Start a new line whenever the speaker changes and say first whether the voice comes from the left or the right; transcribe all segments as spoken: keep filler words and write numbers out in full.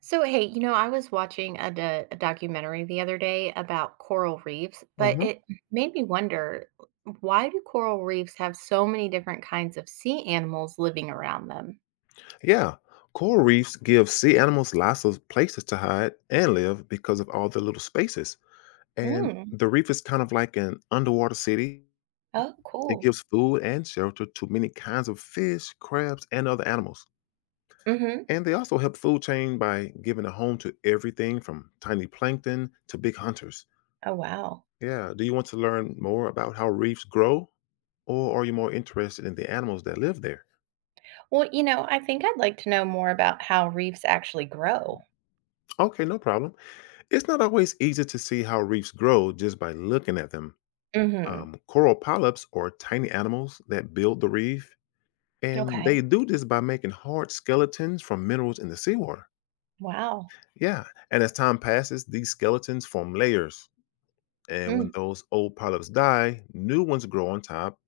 right: So, hey, you know, I was watching a, do- a documentary the other day about coral reefs, but
left: Hmm.
right: it made me wonder, why do coral reefs have so many different kinds of sea animals living around them?
left: Yeah. Coral reefs give sea animals lots of places to hide and live because of all the little spaces. And
right: Mm.
left: the reef is kind of like an underwater city.
right: Oh,
left: It
right: cool.
left: gives food and shelter to many kinds of fish, crabs, and other animals.
right: Hmm.
left: And they also help food chain by giving a home to everything from tiny plankton to big hunters.
right: Oh, wow.
left: Yeah. Do you want to learn more about how reefs grow? Or are you more interested in the animals that live there?
right: Well, you know, I think I'd like to know more about how reefs actually grow.
left: Okay, no problem. It's not always easy to see how reefs grow just by looking at them.
right: Hmm.
left: Um, coral polyps are tiny animals that build the reef, and they
right: Okay.
left: do this by making hard skeletons from minerals in the seawater.
right: Wow.
left: Yeah, and as time passes, these skeletons form layers. And when
right: Mm.
left: those old polyps die, new ones grow on top.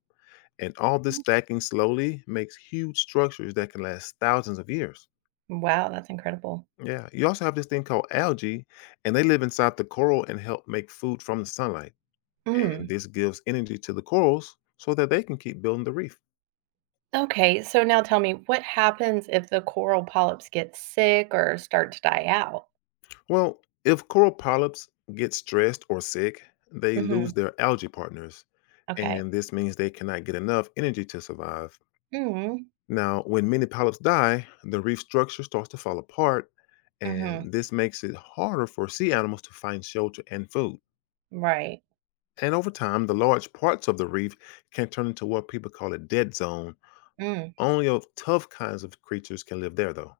left: And all this stacking slowly makes huge structures that can last thousands of years.
right: Wow, that's incredible.
left: Yeah, you also have this thing called algae, and they live inside the coral and help make food from the sunlight. And
right: Mm.
left: this gives energy to the corals so that they can keep building the reef.
right: Okay, so now tell me, what happens if the coral polyps get sick or start to die out?
left: Well, if coral polyps get stressed or sick, they lose
right: Hmm.
left: their algae partners,
right: Okay.
left: and this means they cannot get enough energy to survive.
right: Hmm.
left: Now, when many polyps die, the reef structure starts to fall apart,
right: Hmm.
left: and this makes it harder for sea animals to find shelter and food.
right: Right.
left: And over time, the large parts of the reef can turn into what people call a dead zone.
right: Mm.
left: Only of tough kinds of creatures can live there, though.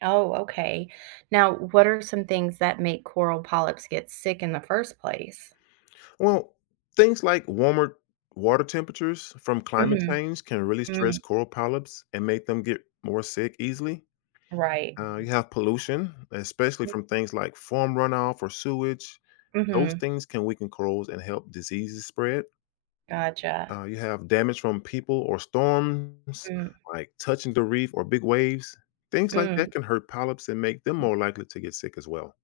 right: Oh, okay. Now, what are some things that make coral polyps get sick in the first place?
left: Well, things like warmer water temperatures from climate
right: Hmm.
left: change can really stress
right: Mm.
left: coral polyps and make them get more sick easily.
right: Right.
left: Uh, you have pollution, especially from things like farm runoff or sewage. Those
right: Hmm.
left: things can weaken corals and help diseases spread.
right: Gotcha.
left: Uh, you have damage from people or storms,
right: Mm.
left: like touching the reef or big waves. Things like that
right: Mm,
left: can hurt polyps and make them more likely to get sick as well.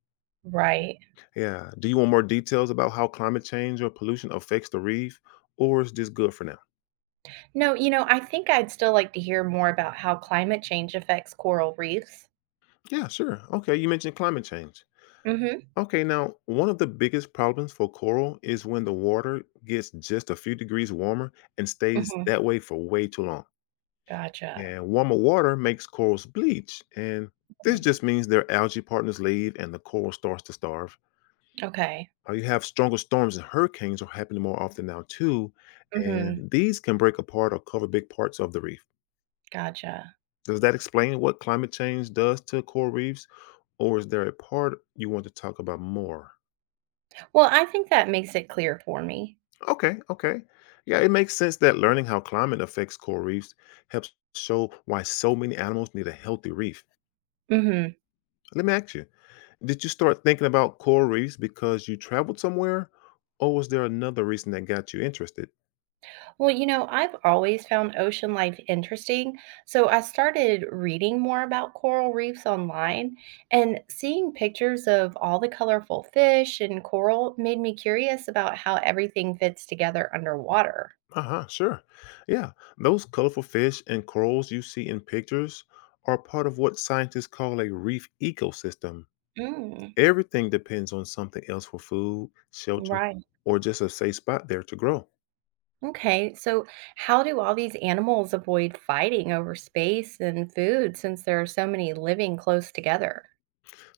right: right.
left: Yeah. Do you want more details about how climate change or pollution affects the reef, or is this good for now?
right: No, you know, I think I'd still like to hear more about how climate change affects coral reefs.
left: Yeah, sure. Okay, you mentioned climate change.
right: Hmm.
left: Okay, now one of the biggest problems for coral is when the water gets just a few degrees warmer and stays
right: Hmm.
left: that way for way too long.
right: Gotcha.
left: And warmer water makes corals bleach, and this
right: Mm,
left: just means their algae partners leave and the coral starts to starve.
right: okay.
left: Uh, You have stronger storms and hurricanes are happening more often now too,
right: Mhm.
left: and these can break apart or cover big parts of the reef.
right: Gotcha.
left: Does that explain what climate change does to coral reefs, or is there a part you want to talk about more?
right: Well, I think that makes it clear for me.
left: Okay, okay. Yeah, it makes sense that learning how climate affects coral reefs helps show why so many animals need a healthy reef.
right: Mhm.
left: Let me ask you, did you start thinking about coral reefs because you traveled somewhere, or was there another reason that got you interested?
right: Well, you know, I've always found ocean life interesting, so I started reading more about coral reefs online, and seeing pictures of all the colorful fish and coral made me curious about how everything fits together underwater.
left: Uh-huh, sure. Yeah, those colorful fish and corals you see in pictures are part of what scientists call a reef ecosystem.
right: Mm,
left: Everything depends on something else for food, shelter,
right: right.
left: or just a safe spot there to grow.
right: Okay. So, how do all these animals avoid fighting over space and food since there are so many living close together?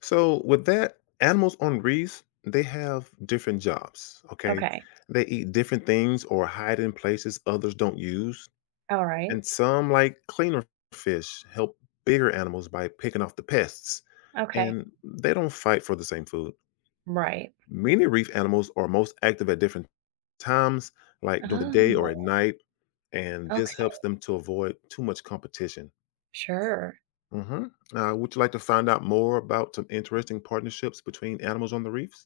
left: So, with that, animals on reefs, they have different jobs, okay?
right: Okay.
left: They eat different things or hide in places others don't use.
right: All right.
left: And some, like cleaner fish, help bigger animals by picking off the pests,
right: Okay.
left: and they don't fight for the same food.
right: Right.
left: Many reef animals are most active at different times, like during the day or
right: Oh,
left: at night, and
right: okay.
left: this helps them to avoid too much competition.
right: Sure.
left: Hmm. Uh, would you like to find out more about some interesting partnerships between animals on the reefs?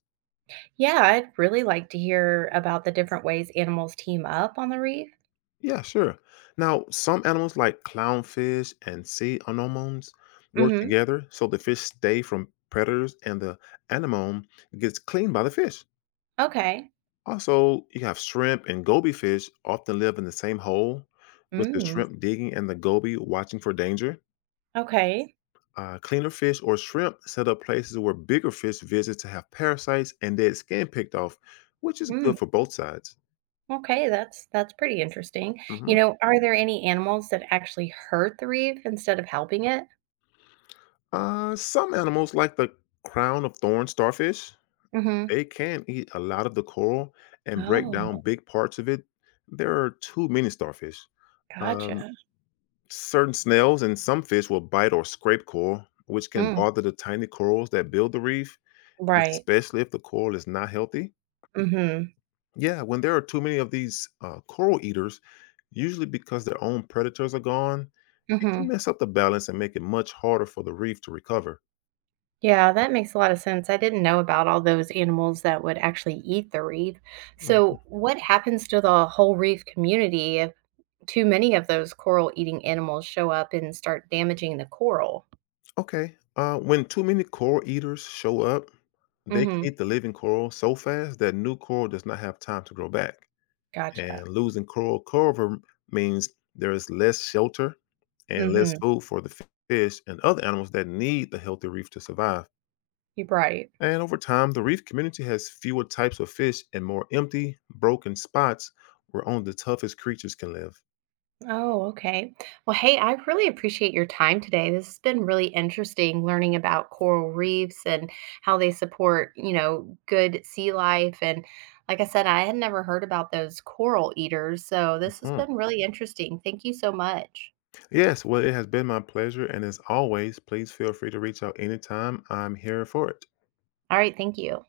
right: Yeah, I'd really like to hear about the different ways animals team up on the reef.
left: Yeah, sure. Now, some animals like clownfish and sea anemones work
right: Mhm.
left: together so the fish stay from predators and the anemone gets cleaned by the fish.
right: Okay.
left: Also, you have shrimp and goby fish often live in the same hole, with the
right: Mm.
left: shrimp digging and the goby watching for danger.
right: Okay.
left: Uh, cleaner fish or shrimp set up places where bigger fish visit to have parasites and dead skin picked off, which is
right: Mm.
left: good for both sides.
right: Okay, that's that's pretty interesting.
left: Mhm.
right: You know, are there any animals that actually hurt the reef instead of helping it?
left: Uh, some animals, like the crown of thorn starfish,
right: Mhm.
left: they can eat a lot of the coral and break
right: Oh,
left: down big parts of it. There are too many starfish. Um,
right: gotcha.
left: Certain snails and some fish will bite or scrape coral, which can
right: Mm.
left: bother the tiny corals that build the reef,
right: Right.
left: especially if the coral is not healthy.
right: Mhm.
left: Yeah, when there are too many of these uh, coral eaters, usually because their own predators are gone, it can
right: Mhm.
left: mess up the balance and make it much harder for the reef to recover.
right: Yeah, that makes a lot of sense. I didn't know about all those animals that would actually eat the reef.
left: Mhm.
right: So, what happens to the whole reef community if too many of those coral eating animals show up and start damaging the coral?
left: Okay, uh, when too many coral eaters show up, they can
right: Mhm.
left: eat the living coral so fast that new coral does not have time to grow back.
right: Gotcha.
left: And losing coral cover means there is less shelter and less
right: Mhm.
left: food for the f- fish and other animals that need the healthy reef to survive.
right: You're right.
left: And over time, the reef community has fewer types of fish and more empty, broken spots where only the toughest creatures can live.
right: Oh, okay. Well, hey, I really appreciate your time today. This has been really interesting, learning about coral reefs and how they support, you know, good sea life. And like I said, I had never heard about those coral eaters. So this has
left: Hmm.
right: been really interesting. Thank you so much.
left: Yes, well, it has been my pleasure. And as always, please feel free to reach out anytime. I'm here for it.
right: All right. Thank you.